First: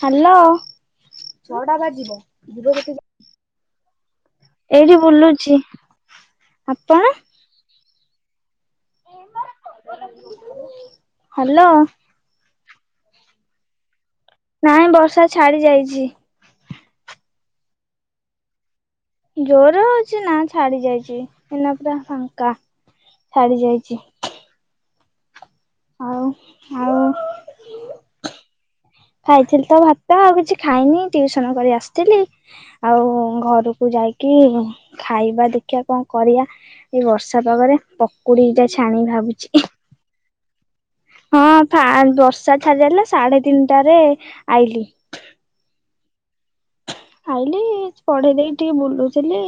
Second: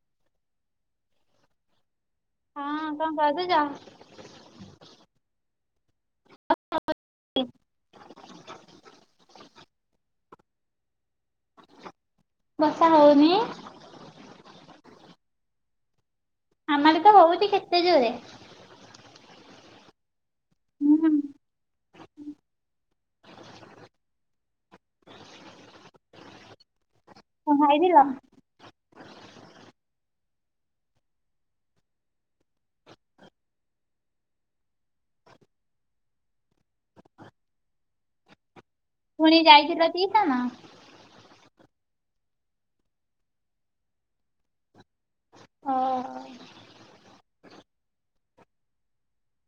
Hello! ହଁ କଣ କରୁଚ? ଏଇଠି ବୁଲୁଛି, ଆପଣ? ହାଲୋଁ! ବର୍ଷା ହଉନି? ନାଇଁ ବର୍ଷା ଛାଡି ଯାଇଛି। ଆମ ଆଡ଼େ ତ ହଉଛି କେତେ ଜୋରେ! ଜୋର ହଉଛି ନା ଛାଡି ହୁଁ ଯାଇଛି, କଣ ଏନା ପୁରା ଫାଙ୍କା ଛାଡି ଯାଇଛି। ଆଉ, ଆଉ କଣ ଖାଇଥିଲ? ଖାଇଥିଲି ତ ଭାତ ଆଉ କିଛି ଖାଇନି? ଟ୍ୟୁସନ କରି ଆସିଥିଲି। ଆଉ ଘରକୁ ଯାଇକି ଖାଇବା ଦେଖିବା କଣ କରିଆ? ଏଇ ବର୍ଷା ପାଗରେ ପକୁଡ଼ି ଦି ଛାଣି ପୁଣି ଭାବୁ। [inaudible] ହଁ, ବର୍ଷା ଛାଡ଼ି ଯାଇଥିଲା, ସାଢ଼େ ତିନ୍‌ଟା ରେ ଆଇଲି। [inaudible] ଆଇଲି, ପଢ଼େଇ ଦେଇକି ଟିକେ ବୁଲୁଥିଲି।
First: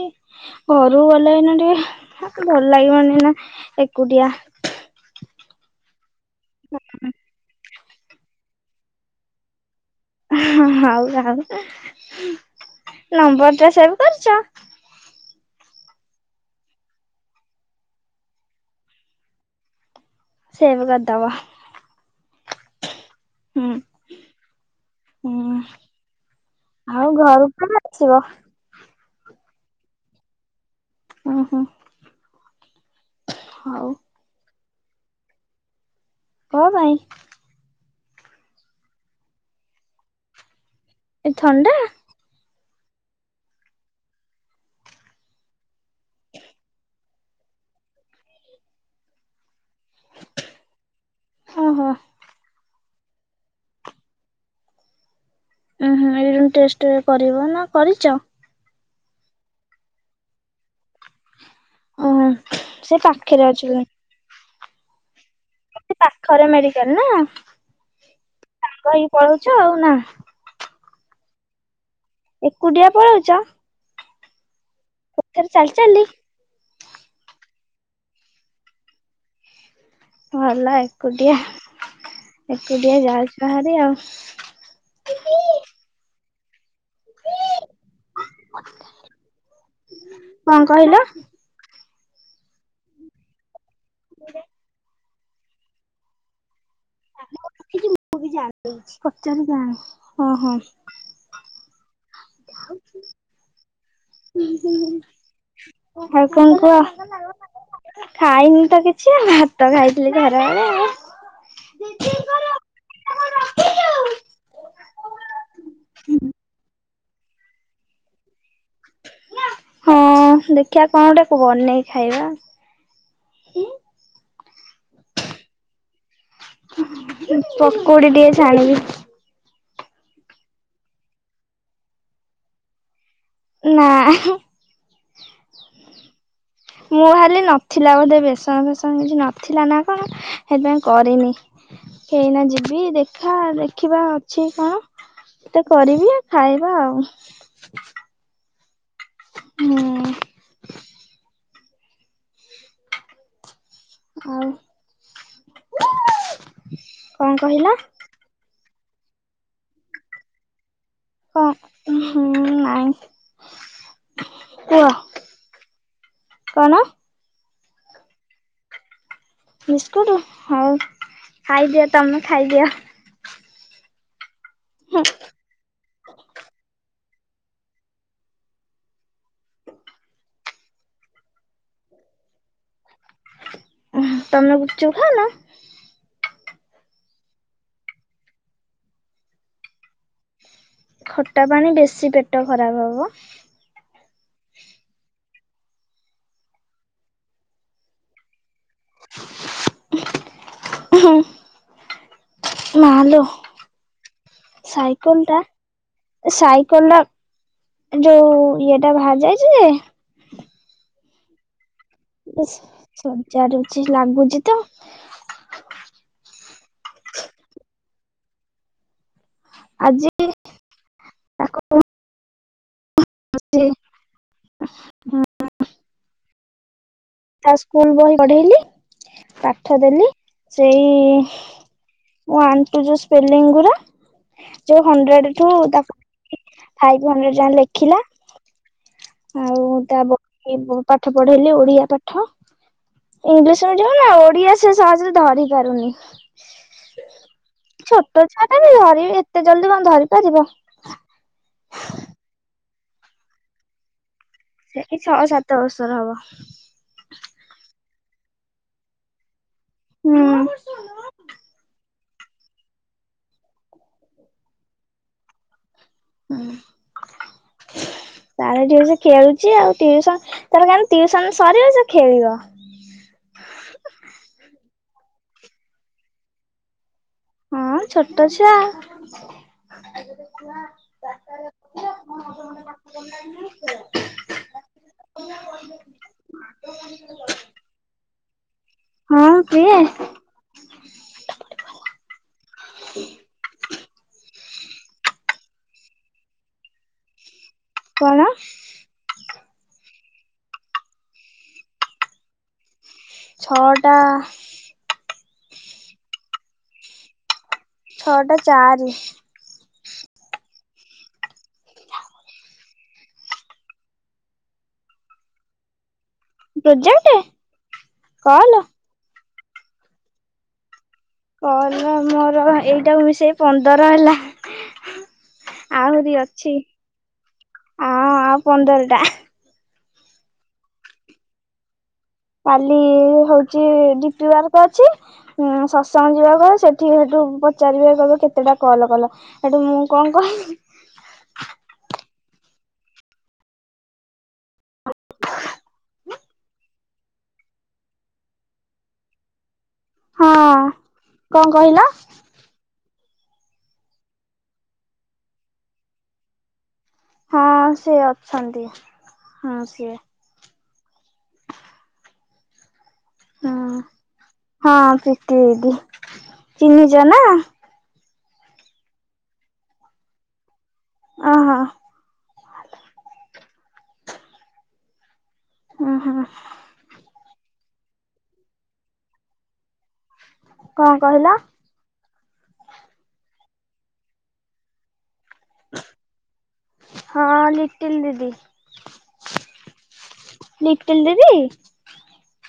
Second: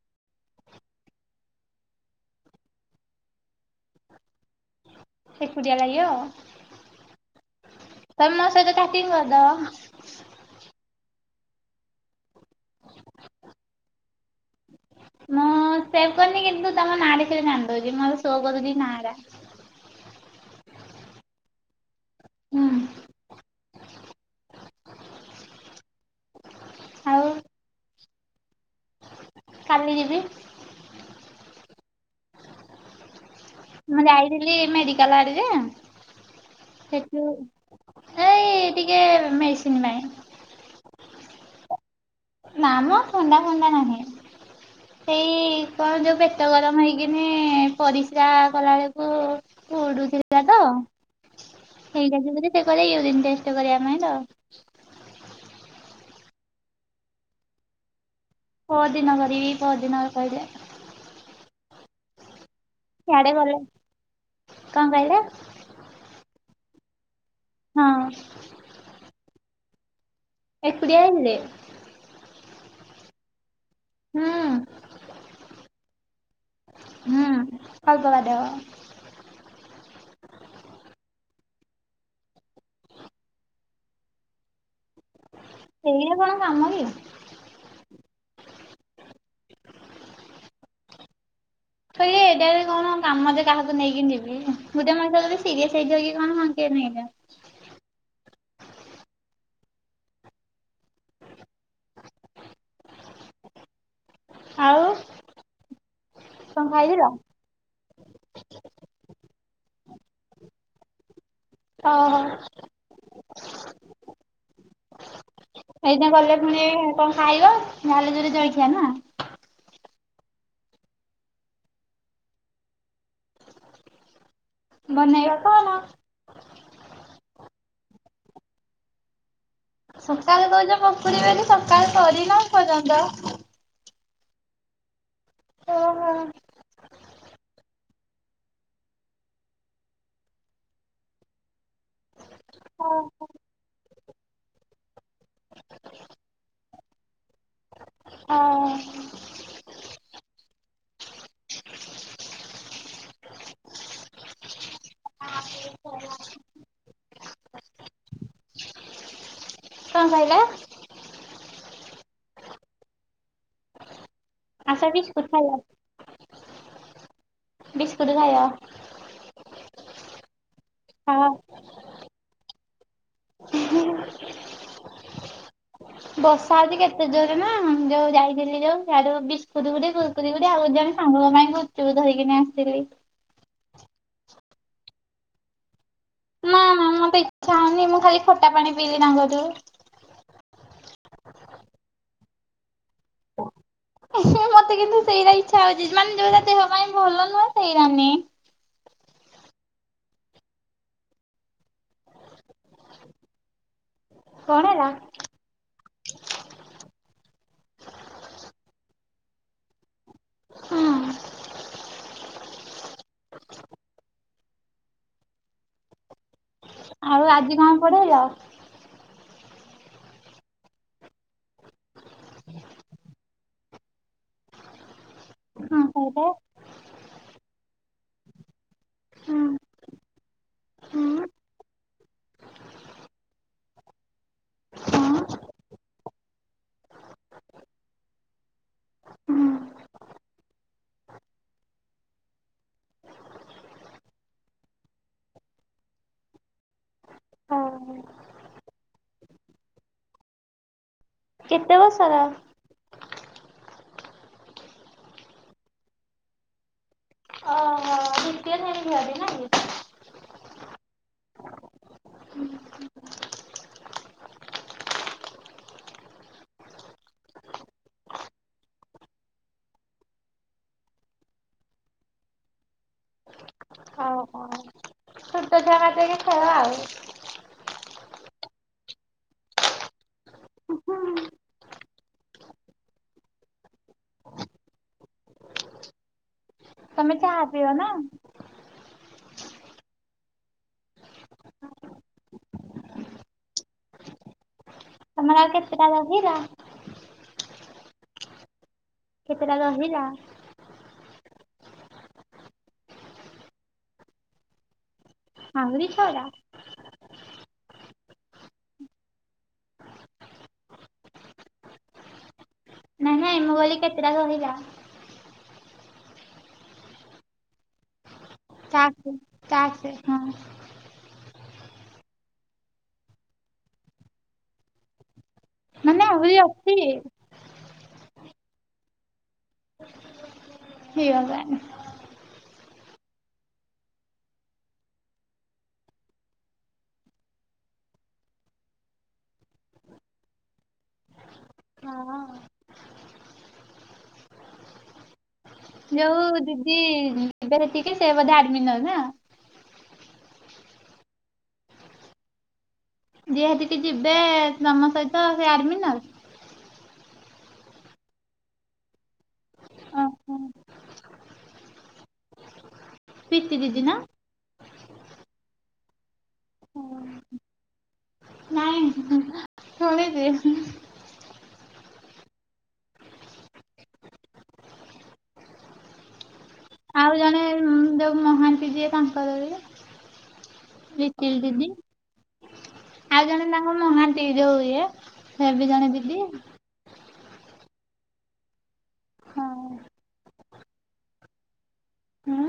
ଘରୁକୁ ଗଲେ ଏଇନା ଟିକେ ଭଲ୍ ଲାଗିବନି ନା ଏକୁଟିଆ। ଏକୁଟିଆ ଲାଗି। [unintelligible] ତମେ ମ ସଇତ ଚାଟିଂ କର୍ ଦବ। [inaudible] ମୁଁ ସେପ୍ କର୍ନି, କିନ୍ତୁ ତମ ନାଁ ଦେଖିଲେ ଜାଣ୍ ଦଉଚି ମର ସୋ କରୁଚି ନାଁ ରା। ସେପେ କର୍ଦବ। [inaudible] ଆଉ [unintelligible] କାଲି ଯିବି। [inaudible] ହଉ ମୁଁ ଯାଇଥିଲି ମେଡ଼ିକାଲ ଆଡ଼େ ଯେ। କଣ ପାଇଁ ସେଠୁ ଏଇ ଟିକେ ମେ--ସିନି ପାଇଁ। ଏ ଥଣ୍ଡା। ନାମ ଥଣ୍ଡା ଫଣ୍ଡା ନାହିଁ। ହେଇ କ'ଣ ଯଉ ପେଟ ଗରମ୍ ହେଇକିନି, ପରିସ୍ରା କଲା ଳକୁ ପୁଡୁଥିଲା ତ, ଓହୋ ହେଇରା ଯୁଗୁ ଯେ ସେ କହିଲେ ୟୁରିନ୍‌ ଟେଷ୍ଟ୍ କରିବା ପାଇଁ ତ। ଉଁହୁଁ, ୟରିନ୍ ଟେଷ୍ଟେ କରିବ ନା କରିଚ? ପର୍ ଦିନ କରିବି, ପର୍ ଦିନ କହିଲେ। [inaudible] ସିଆଡେ ଗଲେ କଣ କହିଲେ ପାଖରେ ମେଡ଼ିକାଲ୍ ନା। ହଁ! ସାଙ୍ଗ ହେଇ ପଳଉଚ ଆଉ ନା। [inaudible] ଏକୁଡ଼ିଆ ପଳଉଚ? ହୁଁ। [inaudible] [inaudible] ଭଲ ଏକୁଟିଆ, ଏକୁଟିଆ ଯାଉଚ ହାରି ଆଉ। [inaudible] [unintelligible] ଏଇଟା ରେ କ'ଣ କାମ ଯେ କାହାକୁ ନେଇକି ଯିବି? ଗୁଟେ ମଣିଷ [inaudible] [unintelligible] ହ ଆଉ କଣ ଖାଇଥିଲ [inaudible] ଖାଇନି ତ କିଛି, ଭାତ ଖାଇଥିଲି ଖରା ଳେ। [unintelligible] [inaudible] ହଁ, ଦେଖିଆ କ'ଣ ଟେ ବନେଇକି ଖାଇବା। ବନେଇବ କ ପକୁଡ଼ି ଟିକେ ଛାଣିବି। [inaudible] [inaudible] [unintelligible] ମୁଁ ଭାଲି ନଥିଲା ବୋଧେ ବେସନ ଫେସନ କିଛି ନଥିଲା ନା କଣ ସେଥିପାଇଁ କରିନି। ଏଇନା ଯିବି ଦେଖା ଦେଖିବା ଅଛି କଣତେ କରିବି ଆ ଖାଇବା ଆଉ। ହଁ। ମୁଁ ଆଉ କଣ କହିଲା। କଁ କହିଲ? କଁ ହୁଁ ନାଇଁ। ଆସ କୁହ ବିସ୍କୁଟ ଖାଇବ। କଣ? ବିସ୍କୁଟ ଖାଇବ। ବିସ୍କୁଟ୍ ହଉ, ହଁ। ଖାଇଦିଅ ତମେ ଖାଇଦିଅ। [unintelligible] ହୁଁ। ବର୍ଷା ହଉଛି କେତେ ଜୋରେ ନା ଯୋଉ ଯାଇଥିଲି ଯୋଉ ସ୍ୟାଡୁ ବିସ୍କୁଟ ଗୋଟେ କୁର୍କୁରୀ ଗୋଟେ ଆଉ ଜଣେ ସାଙ୍ଗଙ୍କ ପାଇଁ ଗୁଚୁପୁ ଧରିକିନା ଆସିଥିଲି। ତମେ ଗୁପ୍ ଚୁପ୍ ଖାଉନ? ନା ନା ମତେ ଇଚ୍ଛା ହଉନି ମୁଁ ଖାଲି ଖଟା ପାଣି ପିଇଲି ତାଙ୍କ କତୁରୁ। ଖଟା ପାଣି ବେଶୀ ପେଟ ଖରାପ ହବ। ମତେ କିନ୍ତୁ ସେଇରା ଇଚ୍ଛା ହଉଛି ମାନେ ଯୋଉରା ଦେହ ପାଇଁ ଭଲ ନୁହେଁ ସେଇରା ଆନୀ। ହୁଁ। ମାଲୋ କଣ ହେଲା? ସାଇକଲ ଟା ସାଇକଲଟା ଯୋଉ ଇଏ ଟା ବାହାରି ଯାଇଛି ଯେ- ହଁ। ସଜାଡୁଛି ଲାଗୁଛି ତ ଆଉ ଆଜି କଁ ପଢେଇଲ? ଆଜି [inaudible] [unintelligible] କଁ କହିଲ? ତା ସ୍କୁଲ ବହି ପଢେଇଲି ପାଠ ଦେଲି ସେଇ ୱାନ ଟୁ ଯୋଉ ସ୍ପେଲିଙ୍ଗ ଗୁରା ଯୋଉ ହଣ୍ଡ୍ରେଡ ଠୁତା ଫାଇଭ ହଣ୍ଡ୍ରେଡ ଯାଙ୍କେ ଲେଖିଲା ଆଉ ତା ବହି ପାଠ ପଢେଇଲି ଓଡିଆ ପାଠ। ଇଂଲିଶ ମିଡିୟମ ନା ଓଡ଼ିଆ ସେ ସହଜରେ ଧରି ପାରୁନି। ଛୋଟ ଛୁଆଟା ଧରି ଏତେ ଜଲଦି କଁ ଧରି ପାରିବ? କେତେ ବର୍ଷ ର? ସେଇ ଛଅ ସାତ ବର୍ଷର ହବ। ଅ ହ। ଦିତୀୟ ସେଣି ଛୁଆ ଟେ ନା। କି? ହୁଁ। ଉଁ। ତାର ଏଠି ବସି ଖେଳୁଛି ଆଉ ଟିଉସନ ତାରଖାଲି ଟିଉସନ ସରିବ ସେ ଖେଳିବ। ହ ହ। ତାର ଯାଇକି ଖେଳ ଆଉ। ହଁ ଛୋଟ ଛୁଆ। [unintelligible] ତମେ ଚାହା ପିଅ ନା? ହଁ ପିଏ। [unintelligible] ତମର ଆଉ କେତେଟା ରହିଲା? କଣ? କେତେଟା ରହିଲା? ଛଅଟା। ଆହୁରି ଛ ଟା। ଛଅଟା ଚାରି। ନାଇଁ ନାଇଁ ମୁଁ କହିଲି କେତେଟା ରହିଲା? ପ୍ରୋଜେକ୍ଟ କଲ। ତାକୁ ଟାଷ୍କ ହଁ। କଲ ମୋର ଏଇଟାକୁ ମିଶେଇ ପନ୍ଦର ହେଲା। ଆହୁରି ଅଛି ଆ ଆଉ ପନ୍ଦର ଟା। ଆ [unintelligible] ହେ ଭଗବାନ। କାଲି ହଉଚି ଜିପି ୱାର୍କ ତ ଅଛି। ଉଁ ଶତ୍ସଙ୍ଗ ଯିବା କୁ ହବ ସେଠି ସେଠୁ ପଚାରିବେ କହିବେ କେତେଟା କଲ୍ କଲ। ହେଟୁ ମୁଁ କଣ କହିବି? ହଁ। ଯୋଉ ଦିଦି ଏବେରେ ଟିକେ ସେ ବୋଧେ ଆଡ୍‌ମିନର ନା। ହଁ କଣ କହିଲ? ଯିଏ ଦିଦି ଯିବେ ତମ ସହିତ ସେ ଆଡର୍ମିନାଲ୍। ହଁ ସିଏ ଅଛନ୍ତି ହଁ ସିଏ। ଓହୋ ପିତି ହଁ ଦିଦି ନା? ହଁ ପ୍ରୀତି ଦିଦି ଚିହ୍ନିଚ ନା। ନାଇଁ ଶୁଣିଚି। ଅ ହ। ହୁଁ ହୁଁ। ଆଉ ଜଣେ ଯୋଉ ମହାନ୍ତିି ଯିଏ ତାଙ୍କର କଣ ଯେ କହିଲ? ଲିଟିଲି ଦିଦି। ଆଉ ଜଣେ ତାଙ୍କ ମହାନ୍ତି ଯୋଉ ଇଏ ସେ ବି ଜଣେ ଦିଦି। ହଁ ଲିଟିଲ୍ ଦିଦି। ହଁ ଲିଟିଲ୍ ଦିଦି। ହୁଁ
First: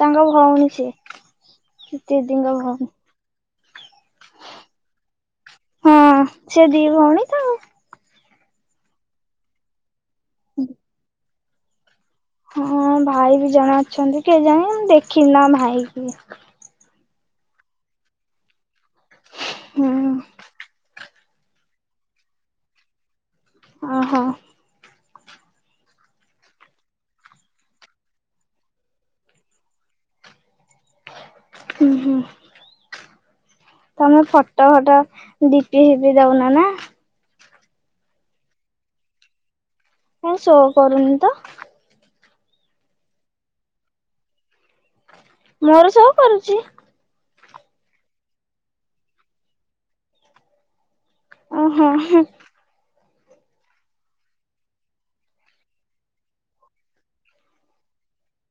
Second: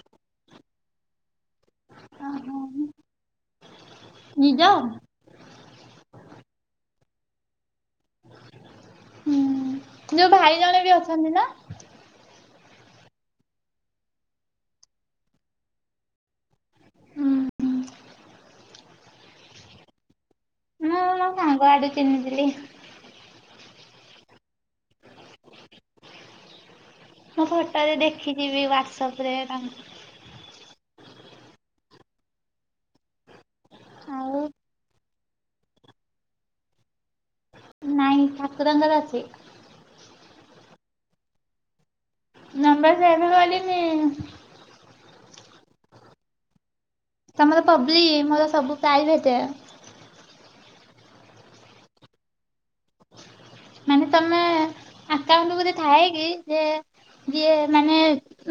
ତାଙ୍କ ଭଉଣୀ ସିଏ ଦିଦିଙ୍କ ଭଉଣୀ। ନିଜ। ହଁ ସେ ଦି ଭଉଣୀ ତ। ହୁଁ ଯୋଉ ଭାଇ ଜଣେ ବି ଅଛନ୍ତି ନା। ହଁ ଭାଇ ବି ଜଣେ ଅଛନ୍ତି କେଇଜାଣି ମୁ ଦେଖିନି ନା ଭାଇ କି। ହୁଁ ହୁଁ। ଅ ମୋ ସାଙ୍ଗ ଆଡୁ ଚିହ୍ନିଥିଲି। ଅ ହ। ମୁଁ ଫଟୋ ରେ ଦେଖିଯିବି ହ୍ଵାଟସପ୍ ରେ ତାଙ୍କୁ। ହୁଁ ହୁଁ। ତମେ ଆଉ ଫଟୋ ଫଟ ଡିପି ହେପି ଦଉନା ନା। ଠାକୁରଙ୍କର ଅଛି। କାଇଁ ଶୋ କରୁନି ତ। ନମ୍ବର ସେବ୍ କିରିନି। ମୋର ଶୋ କରୁଚି। ତମର ପବ୍ଲି ମୋର ସବୁ ପ୍ରାଇଭେଟ୍। ଅ ହ ହୁଁ। ମାନେ ତମେ ଆକାଉଣ୍ଟୁକୁ ଯଦି ଥାଏକି ଯେ ଯିଏ ମାନେ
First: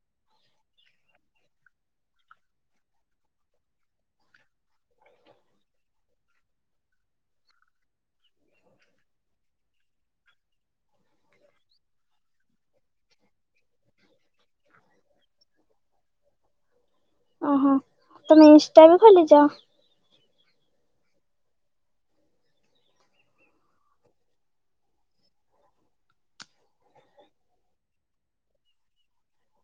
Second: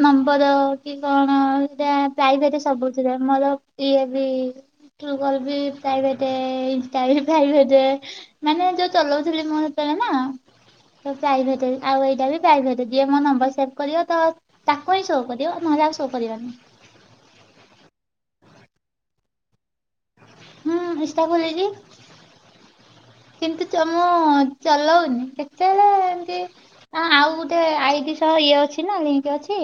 ନମ୍ବର କି କଣ ଯା ପ୍ରାଇଭେଟେ ସବୁ ଥିରେ ମୋର ଇଏ ବି ଟ୍ରଗଲ୍ ବି ପ୍ରାଇଭେଟ୍ ଇନଷ୍ଟା ବି ପ୍ରାଇଭେଟ୍ ମାନେ ଯୋଉ ଚଲଉଥିଲି ମୁଁ ସେତେବେଳେ ନା ପ୍ରାଇଭେଟ ଆଉ ଏଇଟା ବି ପ୍ରାଇଭେଟ ଜିଏ ମୋ ନମ୍ବର ସେଭ କରିବ ତ ତାକୁ ହିଁ ସୋ କରିବ ନହେଲେ ଆଉ ସୋଉ କରିବନି। ଓହୋ ତମେ ଇନଷ୍ଟା ବି ଖୋଲିଛ। ହୁଁ ଇନଷ୍ଟା ଖୋଲିଛି। କିନ୍ତୁ ମୁଁ ଚଲାଉନି କେତେବେଳେ ଏମତି ହ ଆଉ ଗୋଟେ ଆଇଡି ସହ ଇଏ ଅଛି ନା ଲିଙ୍କ ଅଛି।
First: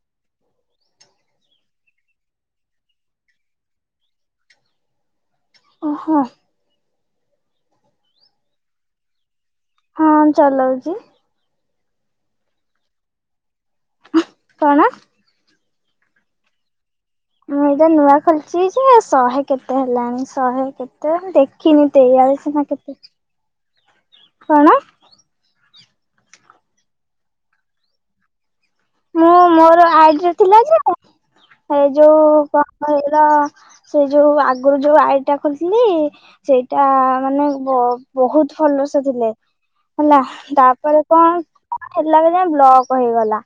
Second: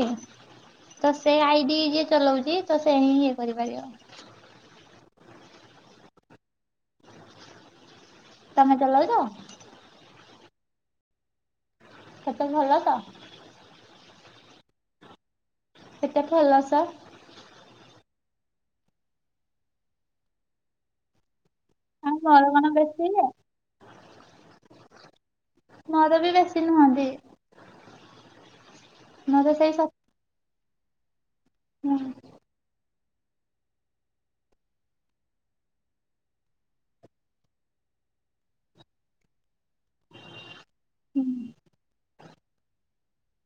ତ ସେ ଆଇଡି ଯିଏ ଚଲଉଛି ତ ସେ ହିଁ ଇଏ କରିପାରିବ। ଓହୋ। ତମେ ଚଲଉଛ? ହଁ ଚଲଉଛି। ସେତେ ଭଲ ତ। କଣ? କେତେ ଫଲର୍ସ? ମୁଁ ଏଇଟା ନୂଆ ଖୋଲିଛି ଯେ ଶହେ କେତେ ହେଲାଣି ଶହେ କେତେ ଦେଖ ଆଉ କିଣିତେଇଆଲିସି ମୋର ସିନା କଣ କେତେ ବେଶୀ ଯେ କଣ? ମୋର ବି ବେଶୀ ନୁହନ୍ତି। ମୁଁ ସେଇ ମୋର ସ ଆଇଡିରେ ଥିଲା ଯେ ଏ ଯୋଉ କଣ କହିଲ ସେ ଯୋଉ ଆଗରୁ ଯୋଉ ଆଇଡି ଟା ଖୋଲିଥିଲି। ସେଇଟା ମାନେ ବହୁତ ଫୋଲୋର୍ସ ଥିଲେ। ହେଲା ତାପରେ କଣ ହେଥିଲାବେଳେ ଯ ବ୍ଲକ ହେଇଗଲା।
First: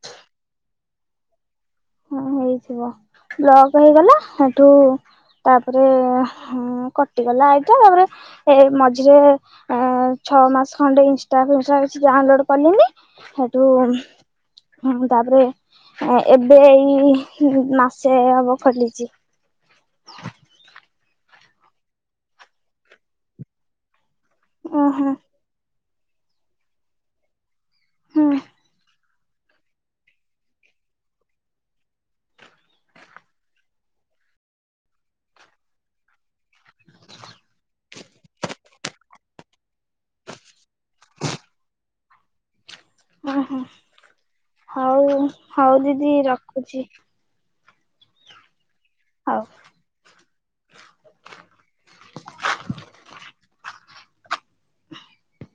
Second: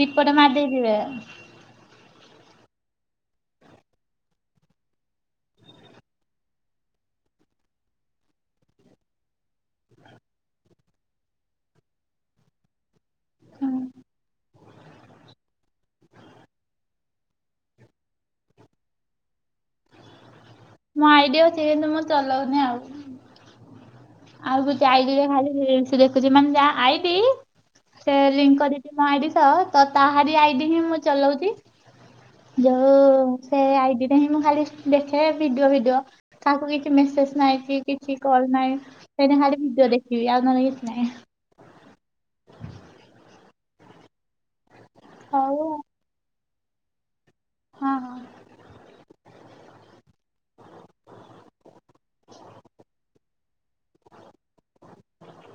ରିପଟ୍ ମାରି ଦେଇଥିବେ। ହଁ ହେଇଥିବ ବ୍ଲକ୍ ହେଇଗଲା ସେଠୁ ତାପରେ କଟିଗଲା ଆଇଟା ତାପରେ ଏ ମଝିରେ ଛଅ ମାସ ଖଣ୍ଡେ ହେଇଛି ତାବିସୟରେ ଡାଉନଲୋଡ କଲିଣିି। ହେଠୁ ତାପରେ ଏବେ ଏଇ ମାସେ ହବ ଖୋଲିଛି। [inaudible] ମୋ ଆଇଡି ଅଚି କିନ୍ତୁ ମୁଁ ଚଲଉନି ଆଉ ଆଉ ଗୋଟେ ଓହୋ ଆଇଡରେ ଖାଲି ରିଲ୍ସି ଦେଖୁଛି ମାନେ ଯା ଆଇଢି ସେ ହୁଁ। ଲିଙ୍କ କରିବି। ମୋ ଆଇଡି ସହ ତ ତହାରି ଆଇଠି ହିଁ ମୁଁ ଚଲଉଛି। ଯୋଉ ସେ ଆଇଡିଟା ହିଁ ମୁଁ ଖାଲି ଦେଖେ। ଭିଡିଓ ଭିଡିଓ କାକୁ କିଛି ମେସେଜ ନହିଁ କି କିଛି କଲ୍ ନାଇଁ ସେ ଭିଡିଓ ଦେଖ। ଆ ନନୋଗତ ନାଁ [inaudible] ଓହୋ ହଉ ହଉ ଦିଦି ରଖୁଛି। ହଁ ହଁ ହଉ। [inaudible]